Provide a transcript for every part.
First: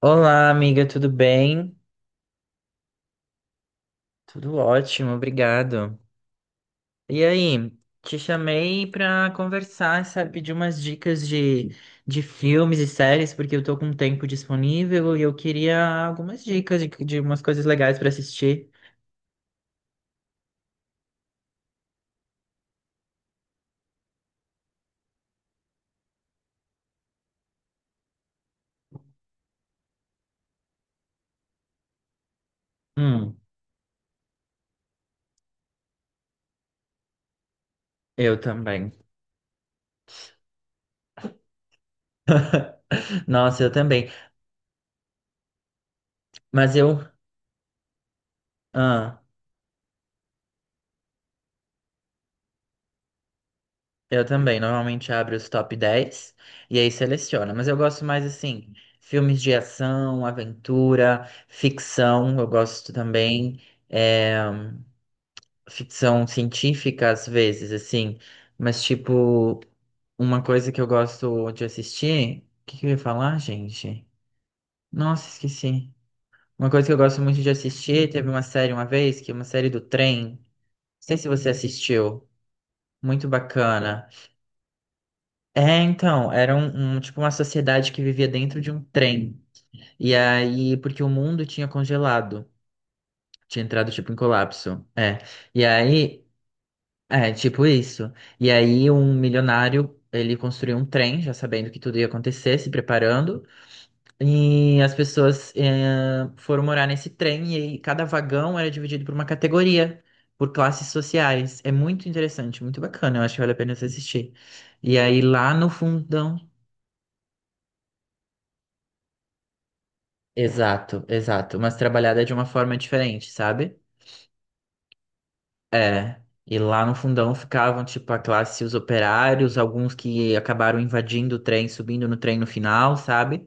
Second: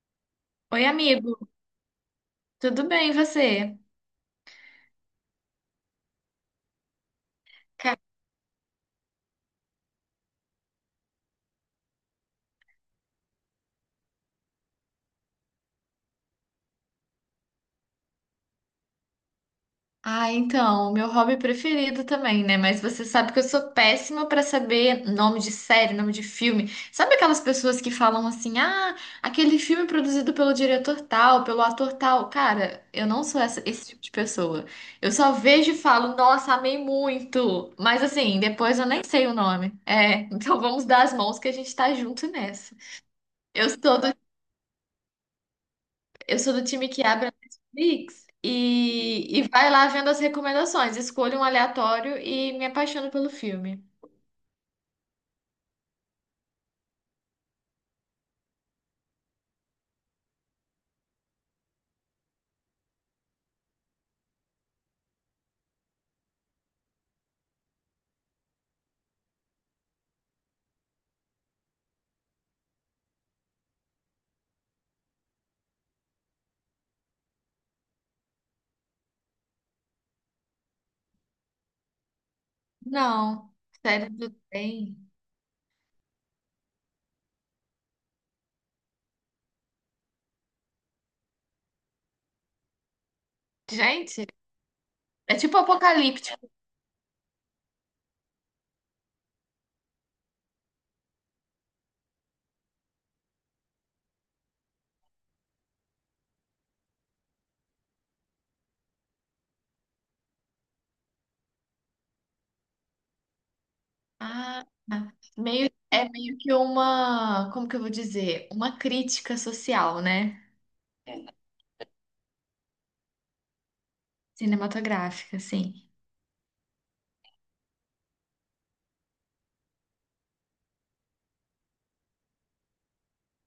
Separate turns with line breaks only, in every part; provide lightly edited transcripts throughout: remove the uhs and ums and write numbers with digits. Olá, amiga,
Oi,
tudo
amigo,
bem?
tudo bem e você?
Tudo ótimo, obrigado. E aí,
Ca-
te chamei para conversar, sabe, pedir umas dicas de, filmes e séries, porque eu tô com um tempo disponível e eu queria algumas dicas de, umas coisas legais para assistir.
Ah, então, meu hobby preferido também, né? Mas você sabe que eu sou péssima pra saber nome de série, nome de filme. Sabe aquelas pessoas que falam assim: "Ah, aquele filme produzido pelo diretor tal, pelo ator tal". Cara, eu não
Hum,
sou esse tipo de pessoa. Eu só vejo e falo: "Nossa, amei muito". Mas
eu
assim, depois eu
também.
nem sei o nome. É, então vamos dar as mãos que a gente tá junto nessa.
Nossa, eu
Eu sou
também.
do Eu sou do
Mas
time
eu.
que abre a Netflix
ah,
e vai lá vendo as recomendações. Escolho um aleatório e me apaixono pelo filme.
Eu também, normalmente abro os top 10 e aí seleciono. Mas eu gosto mais assim, filmes de ação, aventura, ficção, eu gosto também, é, ficção científica às vezes, assim, mas tipo, uma coisa que eu gosto de assistir. O que que eu ia falar, gente? Nossa, esqueci. Uma coisa que eu gosto muito de assistir, teve uma série uma vez, que é uma série do trem. Não sei se você assistiu. Muito
Não,
bacana.
série do trem.
É, então, era tipo uma sociedade que vivia dentro de um trem. E aí, porque o mundo tinha congelado, tinha entrado tipo em
Gente,
colapso. É.
é tipo
E aí,
apocalíptico.
é, tipo isso. E aí um milionário, ele construiu um trem, já sabendo que tudo ia acontecer, se preparando, e as pessoas foram morar nesse trem e aí cada vagão era dividido por uma categoria, por classes sociais. É muito interessante, muito bacana, eu acho que vale a pena você assistir.
Ah,
E aí lá no
meio, é
fundão.
meio que uma, como que eu vou dizer? Uma crítica social, né?
Exato, exato. Mas trabalhada de uma forma diferente, sabe?
Cinematográfica, assim.
É. E lá no fundão ficavam, tipo, a classe, os operários, alguns que acabaram invadindo o trem, subindo no trem no final, sabe?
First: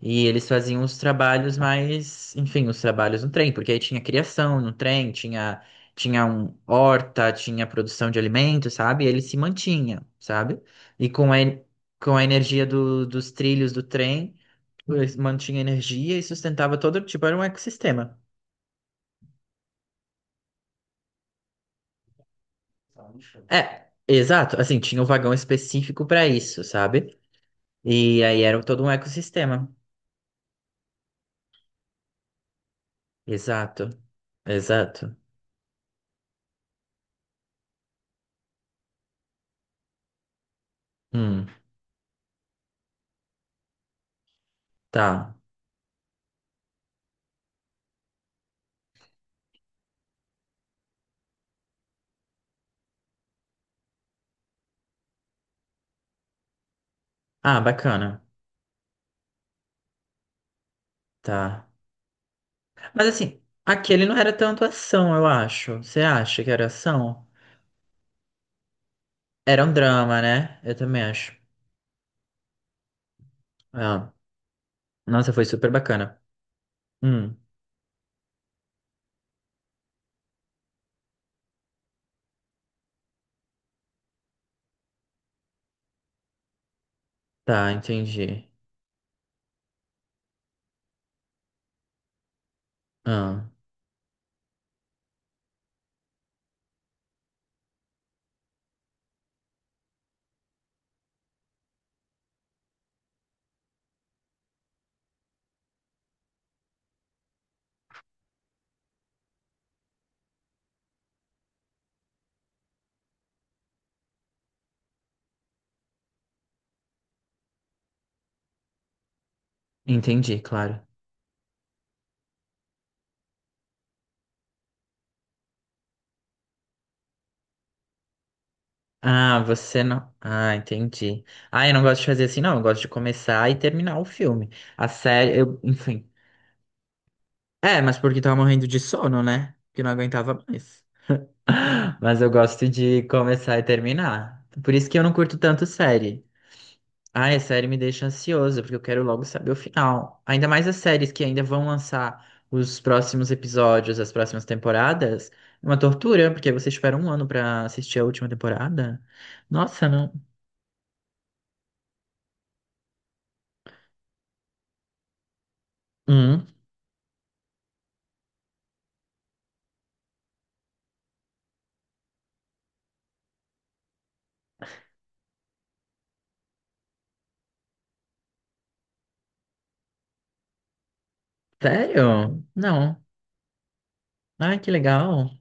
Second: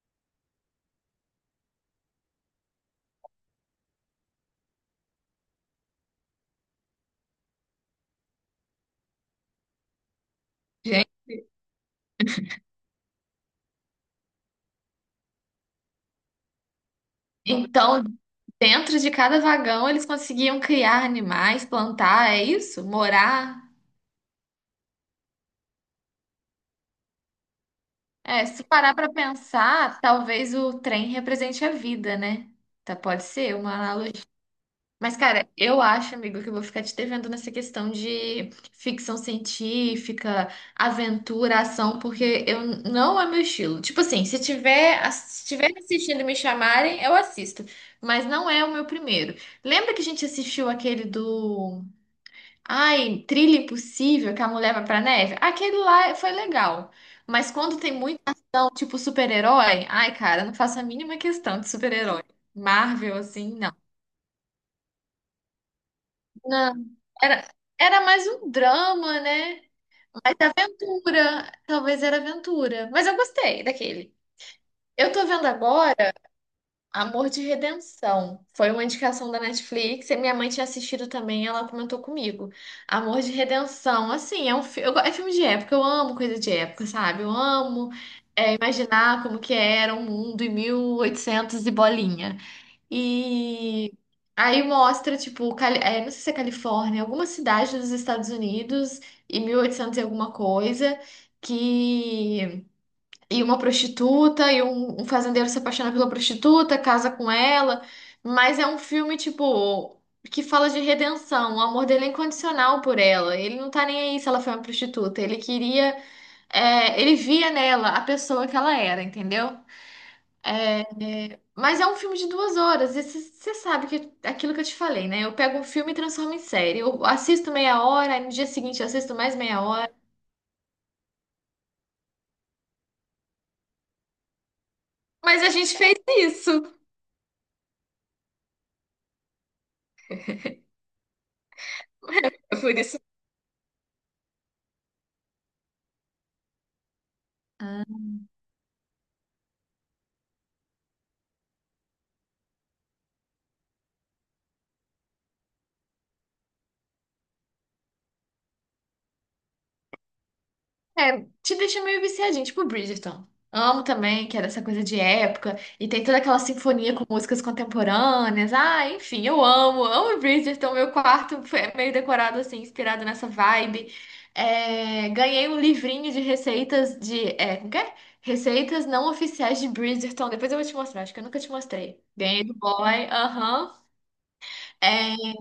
E eles faziam os trabalhos mais, enfim, os trabalhos no trem, porque aí tinha criação no trem, tinha um horta, tinha produção de alimentos, sabe? E ele se mantinha, sabe?
Gente,
E com a energia dos trilhos do trem, eles mantinha energia e sustentava todo, tipo, era um
então,
ecossistema.
dentro de cada vagão eles conseguiam criar animais, plantar, é isso? Morar.
É, exato. Assim, tinha um vagão específico para isso, sabe? E aí
É,
era
se
todo um
parar pra
ecossistema.
pensar, talvez o trem represente a vida, né? Tá, pode ser uma
Exato,
analogia.
exato.
Mas, cara, eu acho, amigo, que eu vou ficar te devendo nessa questão de ficção científica,
Hum,
aventura, ação, porque eu não é meu estilo. Tipo assim,
tá.
se tiver assistindo e me chamarem, eu assisto. Mas não é o meu primeiro. Lembra que a gente assistiu aquele do Ai, Trilha Impossível, que a mulher vai pra neve. Aquele lá foi legal. Mas
Ah,
quando tem
bacana.
muita ação, tipo super-herói, ai, cara, não faço a mínima questão de
Tá.
super-herói.
Mas
Marvel,
assim,
assim, não.
aquele não era tanto ação, eu acho. Você acha que era
Não.
ação?
Era, era mais um drama, né?
Era um drama,
Mas
né? Eu também acho.
aventura. Talvez era aventura. Mas eu gostei
Ah,
daquele. Eu tô
nossa, foi
vendo
super
agora.
bacana.
Amor
Hum,
de Redenção. Foi uma indicação da Netflix e minha mãe tinha assistido também, ela comentou comigo. Amor de Redenção, assim, é filme de época, eu amo coisa de época, sabe? Eu
tá,
amo
entendi.
imaginar como que era o mundo em 1800 e oitocentos e bolinha.
Ah,
E aí mostra, tipo, não sei se é Califórnia, alguma cidade dos Estados Unidos em 1800 e oitocentos e alguma coisa, que e uma prostituta, e um fazendeiro se apaixona pela prostituta, casa com ela, mas é um filme, tipo, que fala de redenção, o amor dele é incondicional por ela. Ele não tá nem aí se ela foi uma prostituta, ele queria, ele via nela a pessoa que ela era, entendeu?
entendi, claro.
Mas é um filme de duas horas, e você sabe que é aquilo que eu te falei, né? Eu pego um filme e transformo em série. Eu assisto meia hora, aí no dia seguinte eu assisto mais
Ah,
meia
você
hora.
não. Ah, entendi. Ah, eu não gosto de fazer assim, não. Eu gosto de começar e terminar o filme. A série,
Mas a
eu,
gente fez
enfim.
isso.
É, mas porque tava morrendo de sono, né? Que não aguentava mais. Mas eu gosto
Por isso
de começar e terminar. Por isso que eu não curto tanto série. Ah, a série me deixa ansioso, porque eu quero logo saber o final. Ainda mais as séries que ainda vão lançar os próximos episódios, as próximas temporadas. É uma tortura, porque você espera um ano pra assistir a última temporada. Nossa, não.
É, te deixa meio viciadinho, tipo Bridgerton. Amo também, que é dessa coisa de época, e tem toda aquela
Hum.
sinfonia com músicas contemporâneas. Ah, enfim, eu amo, amo Bridgerton. Meu quarto foi é meio decorado assim, inspirado nessa vibe. É, ganhei um livrinho de receitas de. É, como que é? Receitas não oficiais de Bridgerton. Depois eu vou te mostrar, acho que eu nunca te mostrei. Ganhei
Sério?
do
Não.
boy, aham.
Ai, que
É,
legal.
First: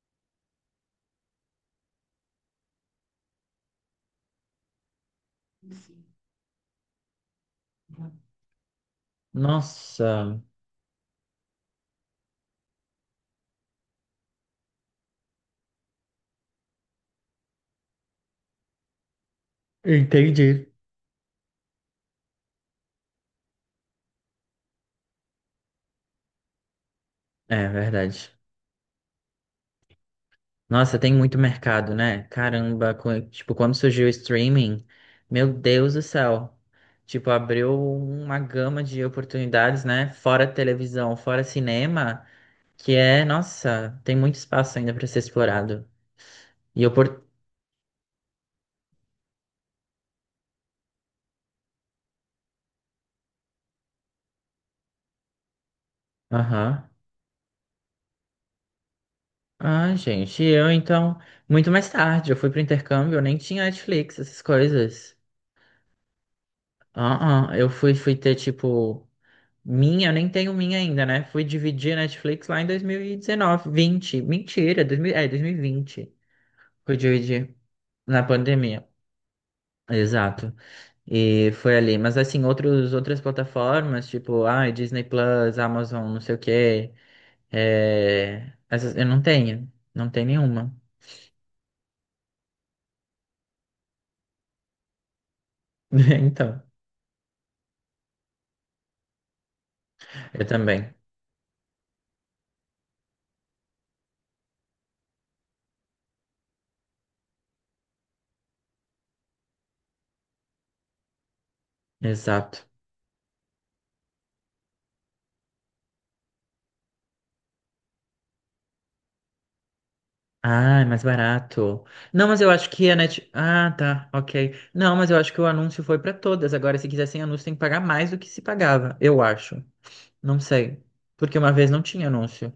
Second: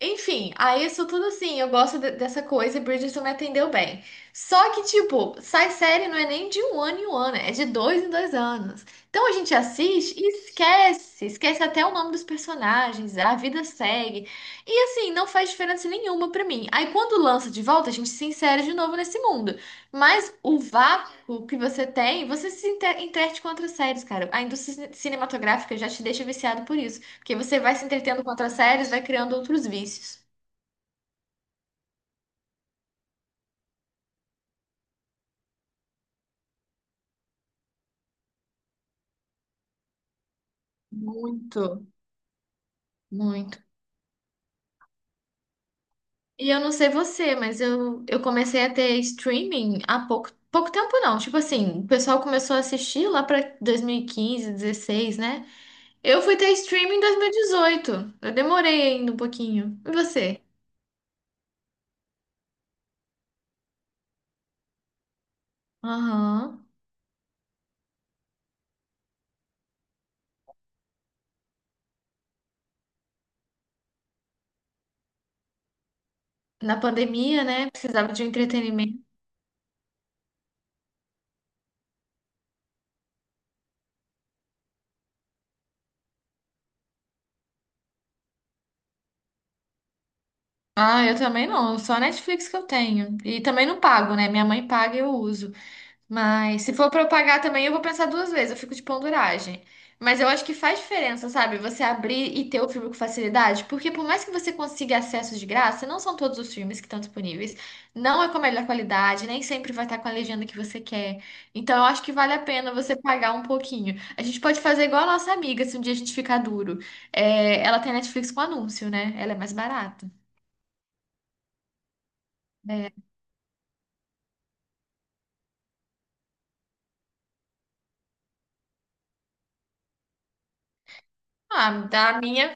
enfim, aí isso tudo assim, eu gosto dessa coisa e Bridgerton me atendeu bem. Só que, tipo, sai série não é nem de um ano em um ano, é de dois em dois anos. Então a gente assiste e
Nossa,
esquece, esquece até o nome dos personagens, a vida segue. E assim, não faz diferença nenhuma pra mim. Aí quando lança de volta, a gente se insere de novo nesse mundo. Mas o
entendi.
vácuo que você tem, você se entrete com outras séries, cara. A indústria cinematográfica já te deixa viciado por isso. Porque você
É
vai se entretendo com
verdade.
outras séries, vai criando outros vícios.
Nossa, tem muito mercado, né? Caramba, tipo, quando surgiu o streaming, meu Deus do céu. Tipo, abriu uma gama de oportunidades, né? Fora televisão, fora
Muito,
cinema, que é,
muito.
nossa, tem muito espaço ainda para ser explorado.
E eu não
E
sei
eu por...
você, mas eu comecei a ter streaming há pouco, pouco tempo não. Tipo assim, o pessoal começou a assistir lá pra 2015, 16, né? Eu fui ter
Aham.
streaming em 2018. Eu demorei ainda um pouquinho. E
Ah, gente,
você?
eu então, muito mais tarde, eu fui pro intercâmbio, eu nem tinha Netflix, essas coisas.
Aham.
Eu fui, tipo, minha, eu nem tenho minha ainda, né? Fui dividir a Netflix lá em 2019, 20 Mentira, 2020.
Na
Fui
pandemia,
dividir
né? Precisava
na
de um
pandemia.
entretenimento.
Exato. E foi ali. Mas, assim, outras plataformas, tipo, ah, Disney Plus, Amazon, não sei o quê. É, essas, eu não tenho. Não tenho nenhuma.
Ah, eu também não. Só a Netflix que eu tenho. E também não pago, né? Minha mãe paga e eu uso.
Então,
Mas se for pra eu pagar também, eu vou pensar duas vezes, eu fico de penduragem. Mas eu acho
eu
que faz
também.
diferença, sabe? Você abrir e ter o filme com facilidade, porque por mais que você consiga acesso de graça, não são todos os filmes que estão disponíveis, não é com a melhor qualidade, nem sempre vai estar com a legenda que você quer. Então eu acho que vale a
Exato.
pena você pagar um pouquinho. A gente pode fazer igual a nossa amiga, se um dia a gente ficar duro. É, ela tem Netflix com anúncio, né? Ela é mais barata.
Ah, é mais barato. Não, mas eu acho que
É.
a Net... Ah, tá, ok. Não, mas eu acho que o anúncio foi pra todas. Agora, se quiser sem anúncio, tem que pagar mais do que se pagava, eu acho. Não sei. Porque uma vez
Ah,
não tinha
da
anúncio.
minha.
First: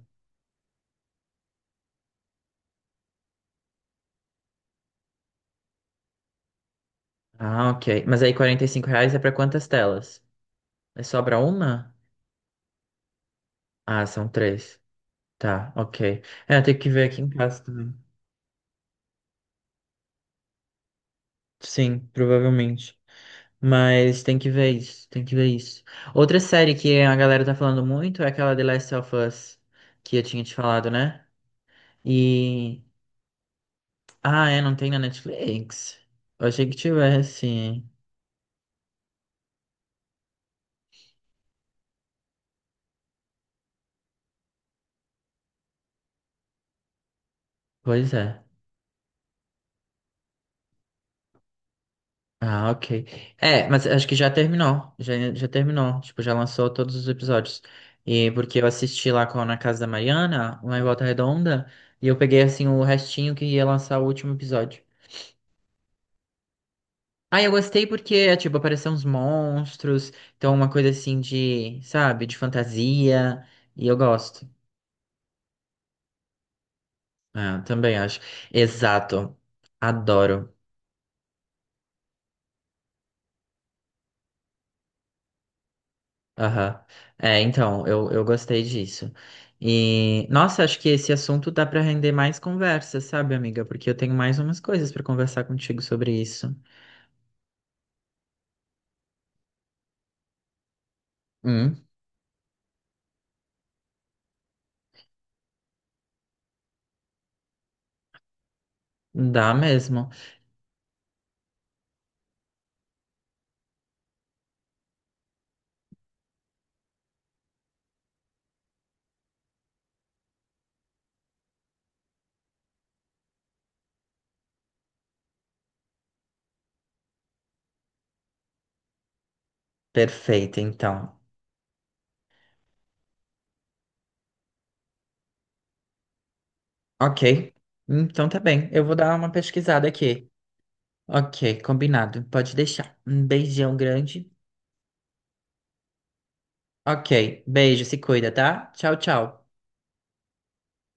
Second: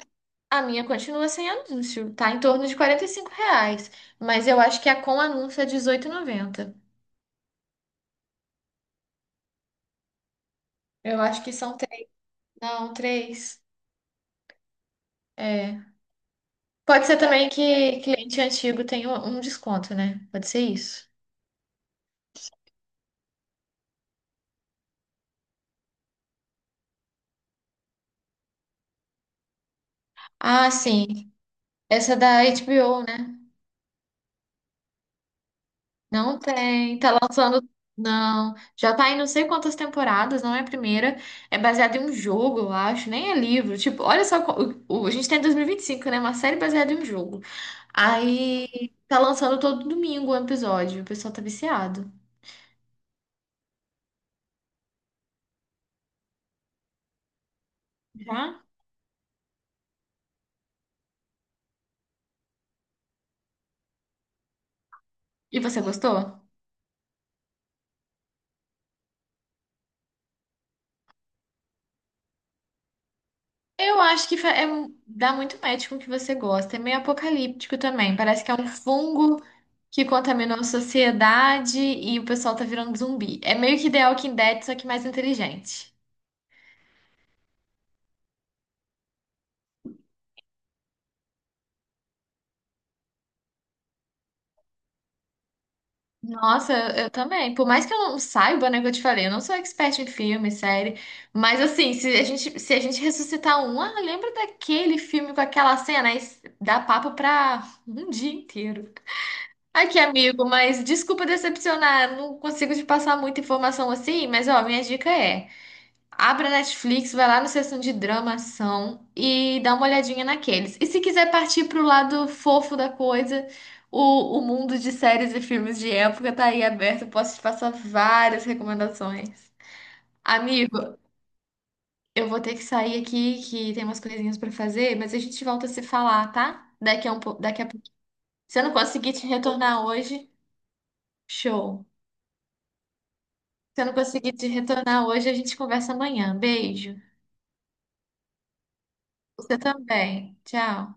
A minha continua sem anúncio, tá em torno de 45 reais, mas eu acho que a com anúncio é dezoito e noventa.
Ah, ok. Mas aí R$ 45 é pra quantas telas? É
Eu
só pra
acho que são
uma?
três, não, três.
Ah, são 3. Tá,
É.
ok. É, tem que
Pode
ver
ser
aqui em
também
casa também.
que cliente antigo tenha um desconto, né? Pode ser isso.
Sim, provavelmente. Mas tem que ver isso, tem que ver isso. Outra série que a galera tá falando muito é aquela The Last of Us, que eu tinha te
Ah,
falado, né?
sim. Essa é da
E.
HBO, né?
Ah, é, não tem na Netflix.
Não
Eu achei que
tem, tá lançando.
tivesse.
Não, já tá em não sei quantas temporadas, não é a primeira. É baseado em um jogo, eu acho, nem é livro. Tipo, olha só, co- o- a gente tem dois mil e vinte e cinco, né? Uma série baseada em um jogo.
Pois é.
Aí tá lançando todo domingo um episódio, o pessoal tá viciado.
Ah, ok. É, mas acho que já terminou. Já terminou. Tipo, já lançou todos os episódios. E porque
Já?
eu assisti lá com, na casa da Mariana, lá em Volta Redonda, e eu peguei assim o restinho que ia lançar o último episódio.
E você gostou?
Ah, eu gostei porque, é, tipo, apareceram uns monstros, então uma coisa assim de, sabe, de fantasia. E eu
Eu acho que
gosto.
dá muito match com o que você gosta. É meio
É, eu
apocalíptico
também
também.
acho.
Parece que é um
Exato.
fungo que
Adoro.
contaminou a sociedade e o pessoal tá virando zumbi. É meio que The Walking Dead, só que mais inteligente.
Aham. É, então, eu gostei disso. E, nossa, acho que esse assunto dá para render mais conversa, sabe, amiga? Porque eu tenho mais umas coisas para conversar contigo sobre isso.
Nossa, eu também. Por mais que eu não saiba, né, que eu te falei, eu não sou expert em filme, série. Mas
Hum,
assim, se a gente ressuscitar um, ah, lembra daquele filme com aquela cena? Aí dá papo pra um dia inteiro.
dá
Aqui,
mesmo.
amigo, mas desculpa decepcionar, não consigo te passar muita informação assim, mas ó, minha dica é: abre a Netflix, vai lá na seção de drama, ação e dá uma olhadinha naqueles. E se quiser partir pro lado fofo da coisa, o mundo de séries e filmes de época tá aí aberto, posso te passar várias recomendações.
Perfeito,
Amigo,
então.
eu vou ter que sair aqui que tem umas coisinhas pra fazer, mas a gente volta a se falar, tá? Daqui a
Ok.
pouco.
Então tá
Se eu
bem.
não
Eu vou
conseguir
dar
te
uma
retornar
pesquisada aqui.
hoje,
Ok,
show.
combinado. Pode deixar. Um beijão
Se eu não
grande.
conseguir te retornar hoje, a gente conversa amanhã. Beijo.
Ok, beijo, se cuida, tá? Tchau, tchau.
Você também. Tchau.